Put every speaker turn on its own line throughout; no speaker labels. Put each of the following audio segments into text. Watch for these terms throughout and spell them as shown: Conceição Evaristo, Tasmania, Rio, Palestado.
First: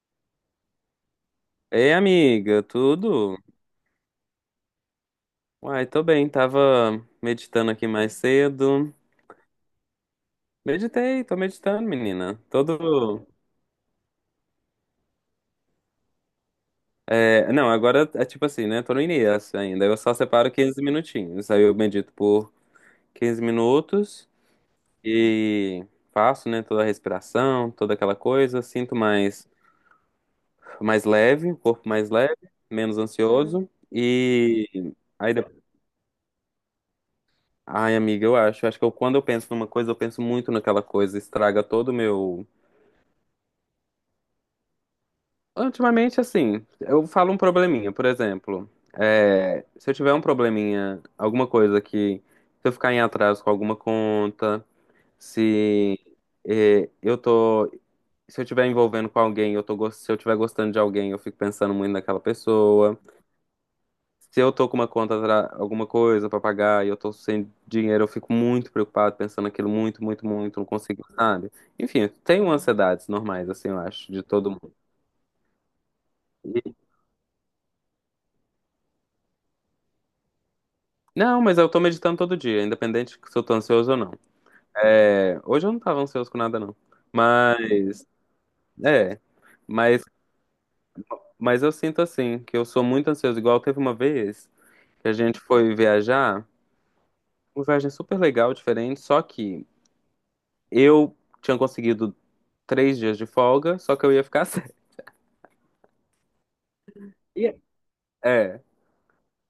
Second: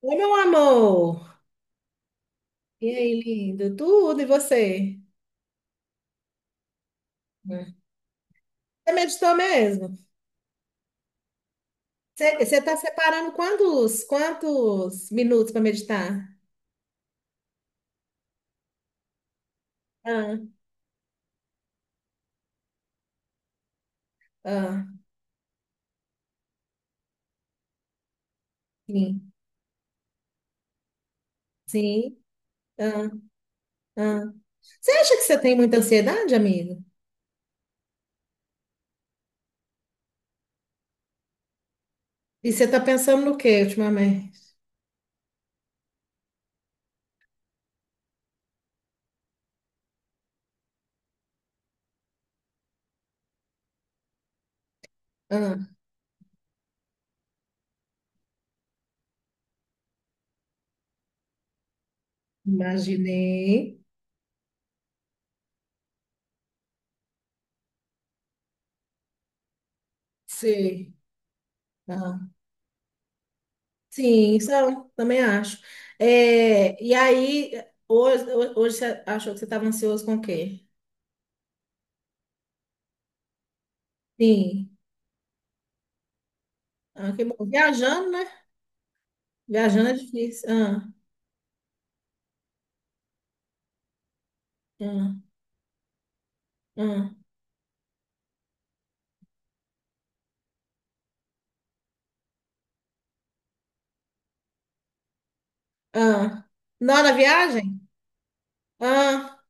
Oi, meu amor.
Ei, amiga,
E aí,
tudo?
lindo? Tudo, e você?
Uai, tô bem, tava meditando
Né?
aqui mais
Você
cedo.
meditou mesmo?
Meditei, tô meditando, menina.
Você está
Todo.
separando quantos minutos para meditar?
É, não, Agora é tipo assim, né? Tô no início ainda. Eu só
Ah,
separo 15 minutinhos. Aí eu medito por 15 minutos
ah.
e faço, né, toda a respiração, toda aquela coisa. Sinto
Sim,
mais, mais leve, o corpo mais
sim.
leve, menos
Ah,
ansioso.
ah. Você
E
acha que
aí
você tem
depois.
muita ansiedade, amigo?
Ai, amiga, eu acho. Eu acho que quando eu penso numa coisa, eu penso muito naquela coisa, estraga todo o meu.
E você está pensando no quê ultimamente?
Ultimamente, assim, eu falo um probleminha, por exemplo. Se eu tiver um probleminha, alguma coisa que. Se eu ficar em atraso com alguma conta,
Ah,
se eu tô. Se eu estiver envolvendo com alguém, eu tô, se eu estiver gostando de alguém, eu fico pensando muito naquela pessoa.
imaginei.
Se eu tô com uma conta, alguma coisa pra pagar e eu tô sem dinheiro, eu fico muito preocupado, pensando aquilo muito, muito, muito, não
Sei.
consigo, sabe? Enfim,
Ah,
tem ansiedades normais, assim, eu acho, de
sim, isso
todo mundo.
eu também acho. É, e aí, hoje, hoje você achou que você estava ansioso com o quê?
Não, mas eu tô meditando todo dia, independente se eu tô ansioso ou não.
Sim.
É, hoje eu não tava ansioso com nada, não.
Ah, que bom.
Mas,
Viajando, né?
é.
Viajando é
Mas,
difícil. Ah,
mas eu sinto assim, que eu sou muito ansioso. Igual teve uma vez que a
ah,
gente foi viajar,
ah,
uma viagem super legal, diferente, só que eu tinha conseguido três dias de folga, só que eu ia ficar sem.
ah. Não, na
E-
viagem?
É.
Ah,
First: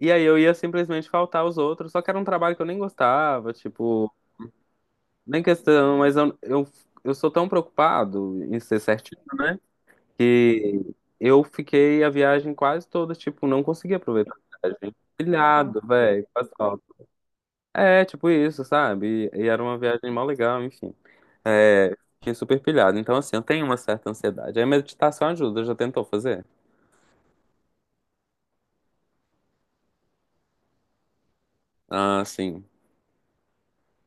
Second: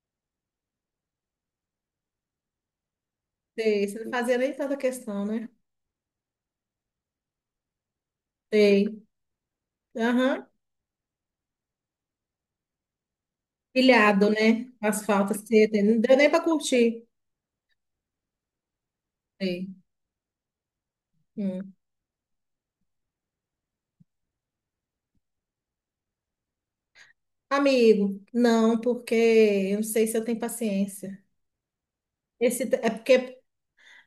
E aí eu ia simplesmente faltar os outros, só que era um trabalho que eu nem gostava,
sei. Você não
tipo,
fazia nem tanta questão,
nem
né?
questão, mas eu sou tão preocupado em ser
Sei.
certinho. Né?
Aham.
E eu fiquei a viagem quase toda, tipo, não consegui
Pilhado,
aproveitar a
né?
viagem.
Asfalto,
Pilhado,
seta. Não deu
velho,
nem pra
faz falta.
curtir.
É, tipo isso, sabe? E era
Sei.
uma viagem mó legal, enfim.
Hum.
É, fiquei super pilhado. Então, assim, eu tenho uma certa ansiedade. Aí meditação ajuda, já tentou fazer?
Amigo, não, porque eu não sei se eu tenho paciência.
Ah,
Esse,
sim.
é porque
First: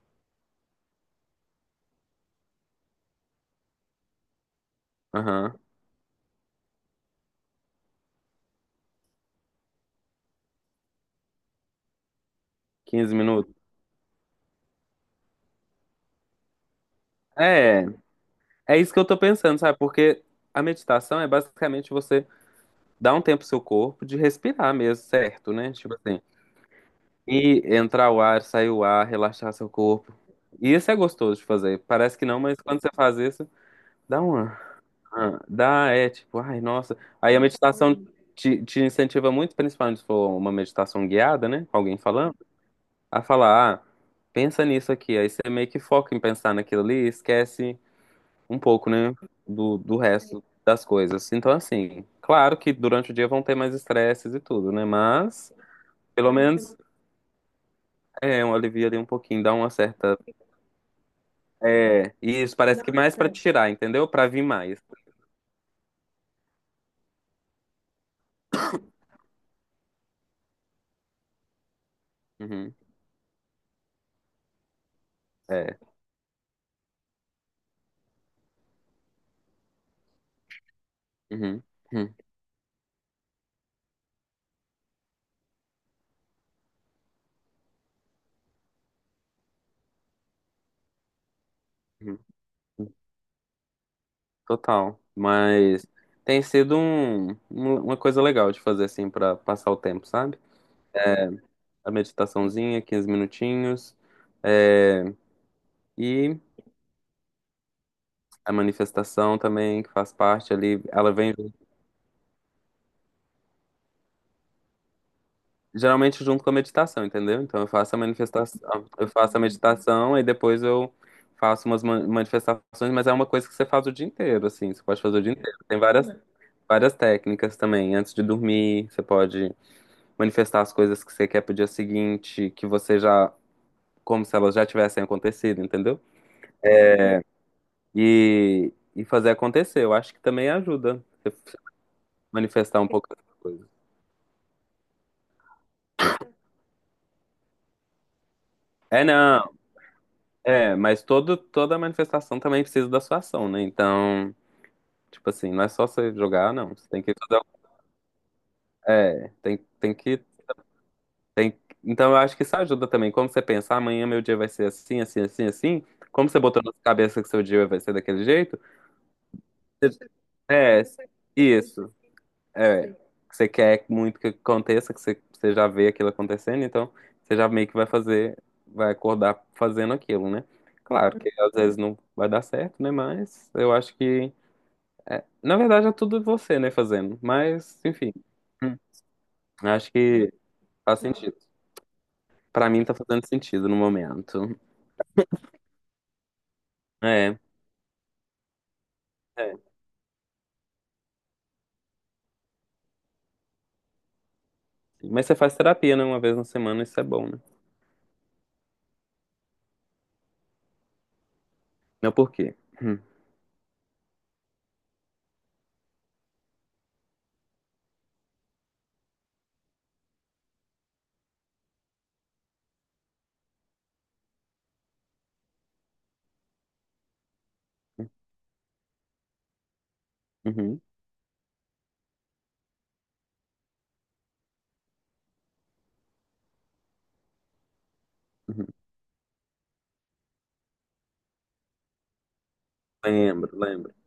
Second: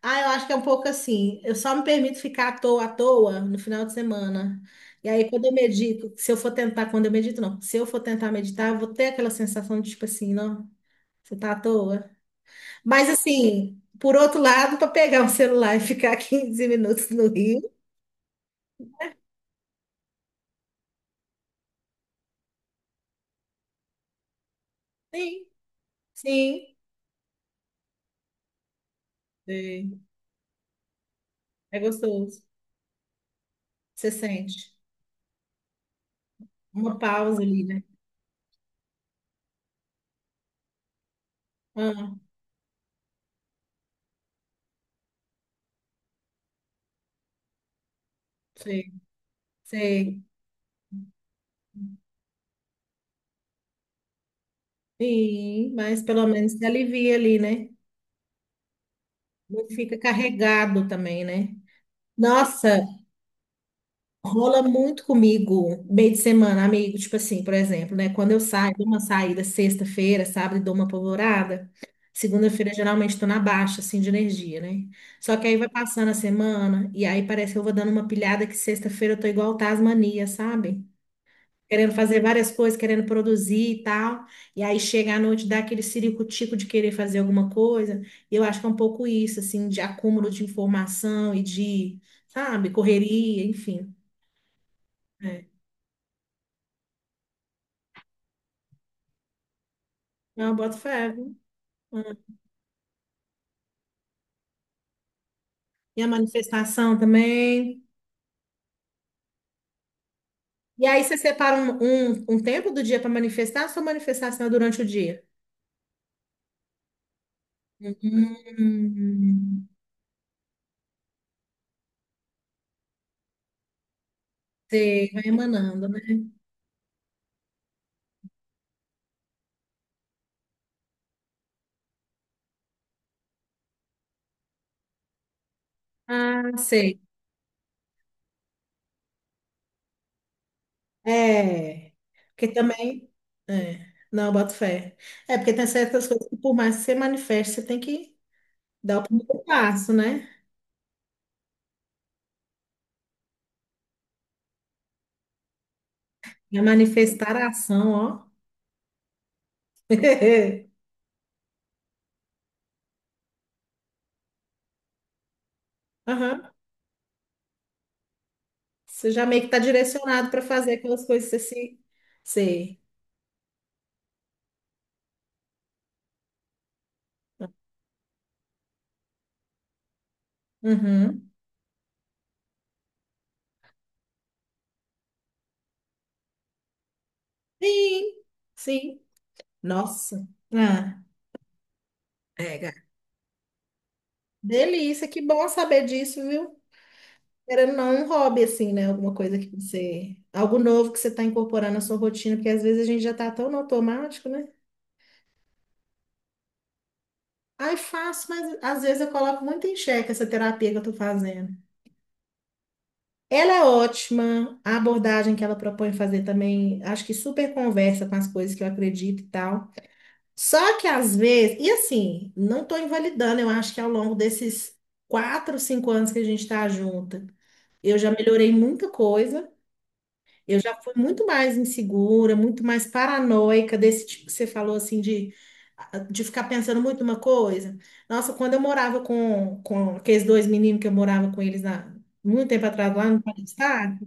ah, eu acho que é um pouco assim. Eu só me permito ficar à toa no final de semana. E aí, quando eu
Aham.
medito, se eu for tentar, quando eu medito, não, se eu for tentar meditar, eu vou ter aquela sensação de tipo assim, não, você tá à toa. Mas
15 minutos.
assim, por outro lado, para pegar o celular e ficar quinze minutos no Rio,
É, é isso que eu tô pensando, sabe? Porque a meditação é basicamente você dar um tempo pro seu corpo de respirar mesmo,
sim,
certo, né? Tipo assim.
sim,
E entrar o ar, sair o ar, relaxar seu
sim.
corpo. E isso é gostoso de fazer.
É
Parece que não,
gostoso.
mas quando você faz isso,
Você
dá uma.
sente
Dá, é tipo, ai, nossa.
uma
Aí a
pausa ali, né?
meditação te incentiva muito, principalmente se for uma meditação guiada, né? Com alguém
Ah,
falando, a falar, ah, pensa nisso aqui. Aí você meio que foca em pensar naquilo ali e esquece um pouco,
sei,
né? Do
sei.
resto das coisas. Então, assim, claro que durante o dia vão ter mais estresses e tudo, né? Mas,
Sim, mas pelo
pelo
menos se
menos,
alivia ali, né?
é um alivio ali um pouquinho, dá
Não
uma
fica
certa.
carregado também, né?
É, isso,
Nossa,
parece que mais pra tirar, entendeu? Pra vir
rola
mais.
muito comigo meio de semana, amigo. Tipo assim, por exemplo, né? Quando eu saio, dou uma saída sexta-feira, sábado, e dou uma polvorada. Segunda-feira,
Uhum,
geralmente, tô na baixa, assim, de energia, né? Só que aí vai
é.
passando a semana, e aí parece que eu vou dando uma pilhada que sexta-feira eu tô igual Tasmania, sabe?
Uhum,
Querendo
uhum,
fazer várias coisas, querendo produzir e tal. E aí chega à noite, dá aquele ciricutico de querer fazer alguma coisa. E eu acho que é um pouco isso, assim, de acúmulo de informação e de
uhum.
sabe, correria, enfim.
Total.
É.
Mas tem sido uma coisa legal de fazer assim pra passar o tempo, sabe?
Eu boto fé, viu?
A
Hum.
meditaçãozinha, 15 minutinhos. É,
E a
e
manifestação também.
a manifestação também, que faz parte ali,
E aí
ela
você
vem junto,
separa um tempo do dia para manifestar, ou sua manifestação é durante o dia?
geralmente junto com a meditação, entendeu? Então eu faço a manifestação, eu faço a
Hum,
meditação e depois eu faço umas manifestações, mas é uma coisa que você faz o dia inteiro, assim, você pode
sei,
fazer o
vai
dia inteiro. Tem
emanando, né?
várias, várias técnicas também, antes de dormir, você pode manifestar as coisas que você quer pro dia seguinte, que você já, como se elas já tivessem acontecido, entendeu?
Ah, sei.
E fazer acontecer. Eu acho que também ajuda você
É. Porque
manifestar um pouco
também.
essas coisas.
É. Não, eu boto fé. É, porque tem certas coisas que, por mais que você manifeste, você tem que dar o
É,
primeiro
não,
passo, né?
é, mas todo, toda manifestação também precisa da sua ação, né? Então, tipo assim, não é só você jogar,
E a
não. Você tem que
manifestar
fazer.
a ação, ó.
É, tem, tem que. Tem, então, eu acho que isso ajuda também. Como você pensa: "Ah, amanhã meu dia vai ser assim, assim, assim, assim. Como você
Aham.
botou na sua cabeça que seu dia vai ser daquele jeito?"
Você já meio que tá
você-
direcionado para fazer
É,
aquelas coisas que você se.
isso.
Sei.
É, que você quer muito que aconteça, que você já vê aquilo acontecendo, então você já meio que vai fazer, vai acordar fazendo aquilo, né? Claro que
Uhum.
às vezes não vai dar certo, né? Mas eu acho que, na verdade, é tudo você, né, fazendo. Mas, enfim,
Sim,
hum,
sim.
acho
Nossa.
que faz
Ah,
sentido.
é,
Pra
gata,
mim tá fazendo sentido no momento.
delícia, que bom saber disso, viu?
É,
Querendo ou não, um hobby, assim, né? Alguma coisa que
é.
você. Algo novo que você está incorporando na sua rotina, porque às vezes a gente já tá tão no automático, né?
Mas você faz terapia, né? Uma vez na semana, isso é bom, né?
Ai, faço, mas às vezes eu coloco muito em xeque essa terapia que eu tô fazendo.
Não, por quê? Hum,
Ela é ótima, a abordagem que ela propõe fazer também, acho que super conversa com as coisas que eu acredito e tal. Só que às vezes, e assim, não estou invalidando, eu acho que ao longo desses quatro, cinco anos que a gente está junta, eu já melhorei muita coisa, eu já
uhum,
fui muito mais insegura, muito mais paranoica, desse tipo que você falou assim, de, ficar pensando muito uma coisa. Nossa, quando eu
uhum.
morava com aqueles dois meninos que eu morava com eles na, muito tempo atrás lá no
Lembro, lembro.
Palestado,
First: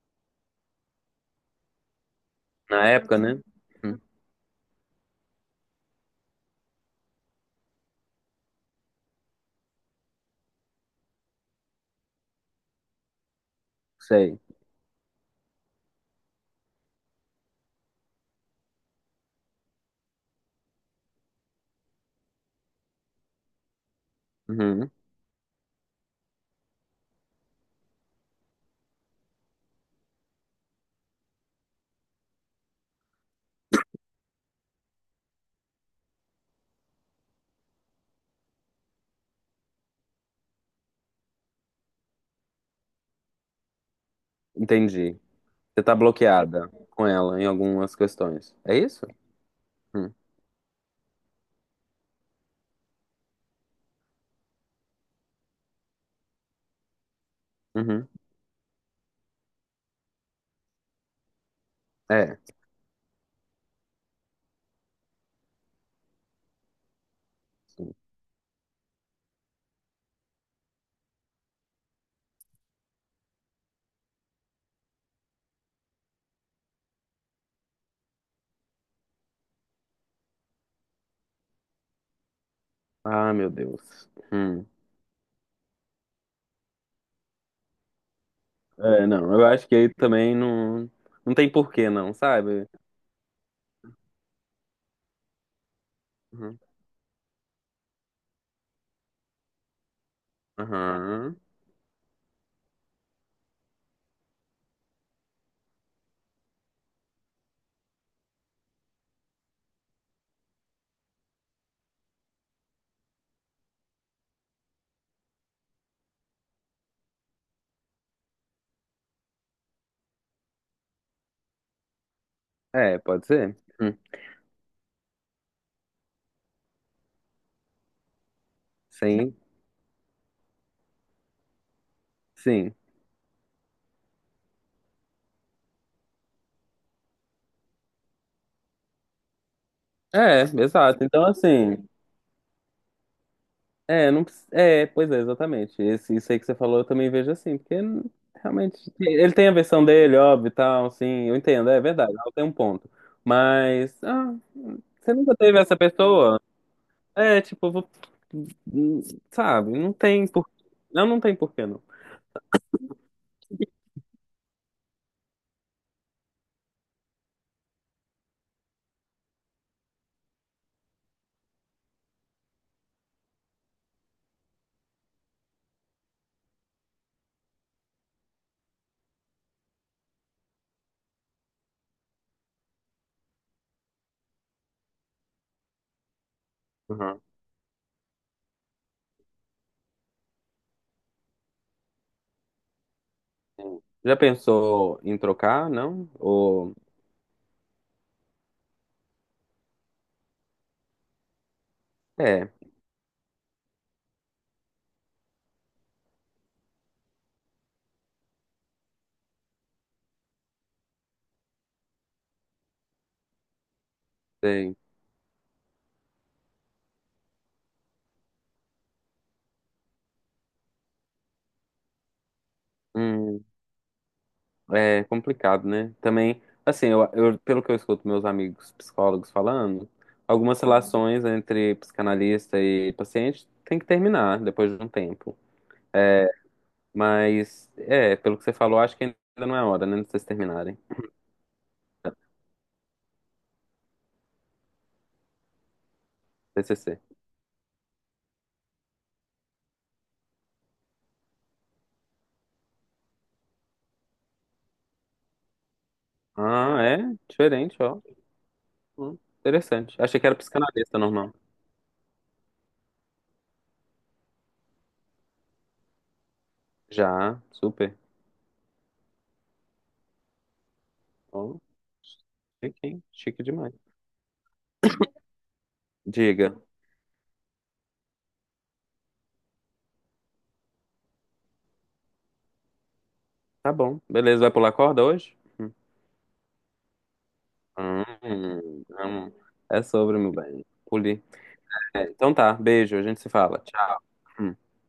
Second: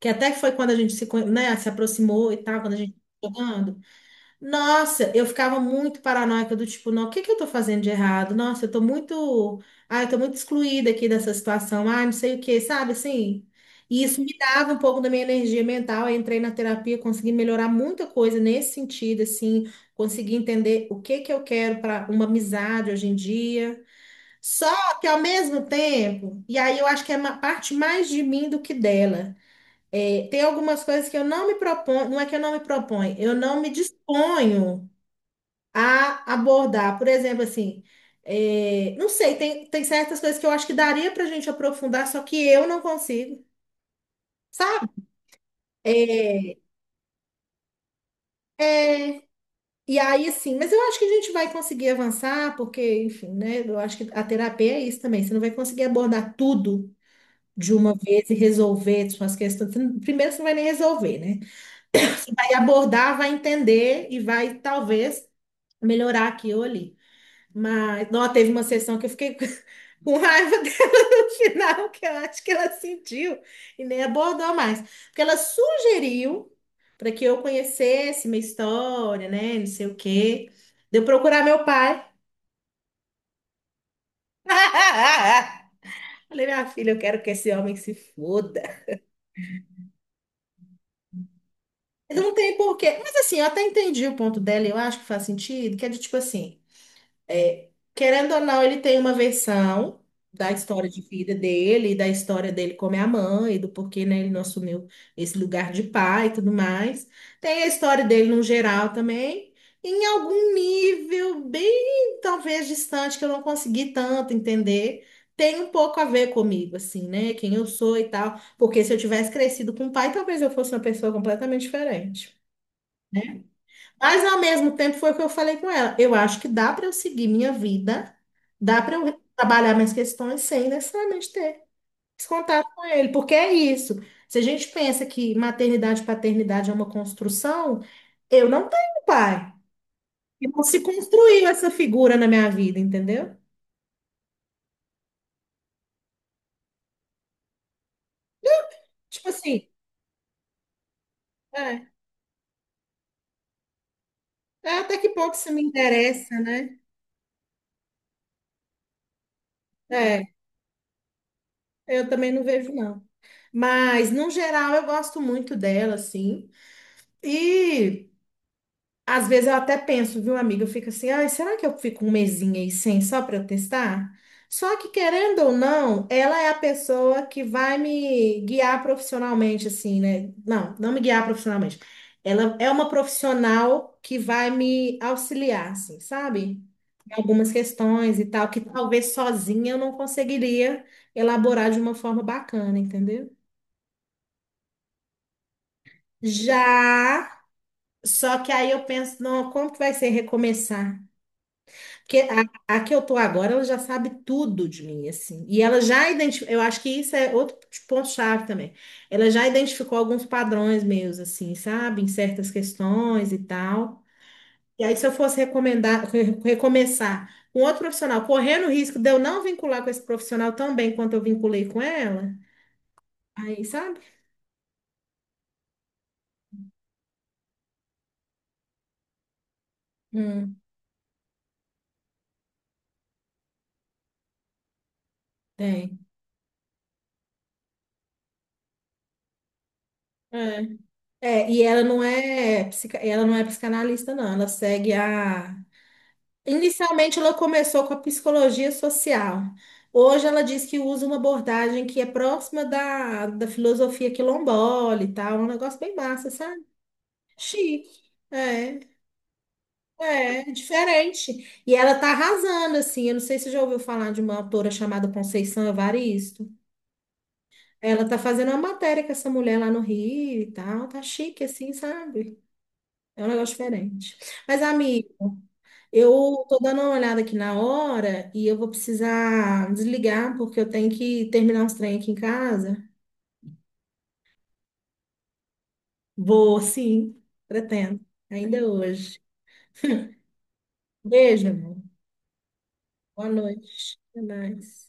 que até que foi quando a gente se, né, se aproximou e tal, quando a
Na
gente
época, né?
jogando.
Hum,
Nossa, eu ficava muito paranoica do tipo, não, o que que eu tô fazendo de errado? Nossa, eu tô muito, ah, eu tô muito excluída aqui dessa situação. Ah, não sei o que, sabe assim? E isso me
sei.
dava um pouco da minha energia mental. Eu entrei na terapia, consegui melhorar muita coisa nesse sentido, assim, consegui entender o que que eu quero para uma amizade hoje em dia.
Uhum.
Só que ao mesmo tempo, e aí eu acho que é uma parte mais de mim do que dela. É, tem algumas coisas que eu não me proponho, não é que eu não me proponho, eu não me disponho a abordar. Por exemplo, assim, é, não sei, tem certas coisas que eu acho que daria pra gente aprofundar, só que eu não consigo, sabe?
Entendi. Você tá
É,
bloqueada com ela em algumas questões. É isso?
e
Hum.
aí, assim, mas eu acho que a gente vai conseguir avançar, porque, enfim, né? Eu acho que a terapia é isso também. Você não vai conseguir abordar tudo de uma
Uhum.
vez e resolver suas questões. Você não. Primeiro, você não vai nem resolver, né?
É.
Vai abordar, vai entender e vai, talvez, melhorar aqui ou ali.
Sim.
Mas, não, teve uma sessão que eu fiquei com raiva dela no final, que eu acho que ela sentiu e nem abordou mais. Porque ela sugeriu para que eu conhecesse minha história, né? Não sei o quê. De eu procurar meu pai.
Ah, meu Deus. Hum.
Falei, minha filha, eu quero que esse homem se foda.
É, não. Eu acho que aí também não, não tem porquê, não,
Não tem
sabe?
porquê. Mas assim, eu até entendi o ponto dela, e eu acho que faz sentido, que é de tipo
Uhum.
assim. É, querendo ou não, ele tem uma versão da história de vida
Aham.
dele, e da história dele como é a mãe, do porquê, né, ele não assumiu esse lugar de pai e tudo mais. Tem a história dele no geral também, em algum nível bem, talvez, distante, que eu não consegui tanto entender. Tem um pouco a ver comigo, assim, né? Quem eu sou e tal. Porque se eu tivesse crescido com o pai, talvez eu fosse uma pessoa completamente diferente, né?
É, pode ser. Hum.
Mas ao mesmo tempo foi o que eu falei com ela. Eu acho que dá para eu seguir minha vida, dá para eu
Sim,
trabalhar minhas questões sem necessariamente ter esse contato
sim.
com ele, porque é isso. Se a gente pensa que maternidade e paternidade é uma construção, eu não tenho pai.
É,
E não se
exato. Então,
construiu essa
assim.
figura na minha vida, entendeu?
É, não, é, pois é, exatamente. Esse, isso aí que você falou, eu também vejo assim, porque realmente
Tipo
ele tem a
assim,
versão dele, óbvio, e tal, assim, eu entendo, é
é,
verdade, ela tem um ponto. Mas, ah,
é até que
você
ponto
nunca
isso
teve
me
essa
interessa,
pessoa?
né?
É, tipo, n- sabe,
É,
não, não tem porquê, não.
eu também não vejo, não. Mas, no geral, eu gosto muito dela, assim. E. Às vezes eu até penso, viu, amiga? Eu fico assim, ai, será que eu fico um mesinho aí sem só para eu testar? Só que, querendo ou não, ela é a pessoa que vai me guiar profissionalmente, assim, né? Não, não me guiar profissionalmente. Ela é uma profissional que vai me auxiliar, assim, sabe? Em
Uhum.
algumas questões e tal, que talvez sozinha eu não conseguiria elaborar de uma forma bacana, entendeu?
Já pensou em trocar, não? Ou,
Já, só que aí eu penso, não, como que vai ser recomeçar? Porque
é,
a que eu tô agora, ela já sabe tudo de mim, assim. E ela já identificou, eu acho que isso é outro ponto-chave também. Ela já identificou alguns padrões meus, assim, sabe? Em certas questões e tal.
sei.
E aí, se eu fosse recomendar, recomeçar com outro profissional, correndo o risco de eu não vincular com esse profissional tão bem quanto eu vinculei com ela, aí, sabe?
É complicado, né? Também, assim, pelo que eu escuto meus amigos psicólogos falando,
Hum,
algumas relações entre psicanalista e paciente tem que terminar depois de um tempo.
tem.
Mas, é, pelo que você falou, acho que ainda não é hora, né, de vocês
É.
terminarem.
É, e ela não é, ela não é psicanalista, não. Ela segue a.
TCC.
Inicialmente, ela começou com a psicologia social. Hoje, ela diz que usa uma abordagem que é próxima da, filosofia quilombola e tal, um negócio bem massa, sabe?
Ah, é? Diferente,
Chique.
ó.
É,
Interessante. Achei que era psicanalista
diferente.
normal.
E ela tá arrasando, assim. Eu não sei se você já ouviu falar de uma autora chamada Conceição Evaristo.
Já, super.
Ela tá fazendo uma matéria com essa mulher lá no Rio e tal. Tá chique,
Ó,
assim, sabe?
chique, hein?
É um
Chique
negócio
demais.
diferente. Mas, amiga. Eu
Diga.
tô dando uma olhada aqui na hora e eu vou precisar desligar porque eu tenho que terminar uns trem aqui em casa.
Tá bom. Beleza, vai pular corda hoje?
Vou, sim, pretendo, ainda hoje.
Não. É sobre, meu bem. Poli.
Beijo, amor.
É, então tá, beijo, a gente
Boa
se fala.
noite.
Tchau.
Até
Hum.
mais.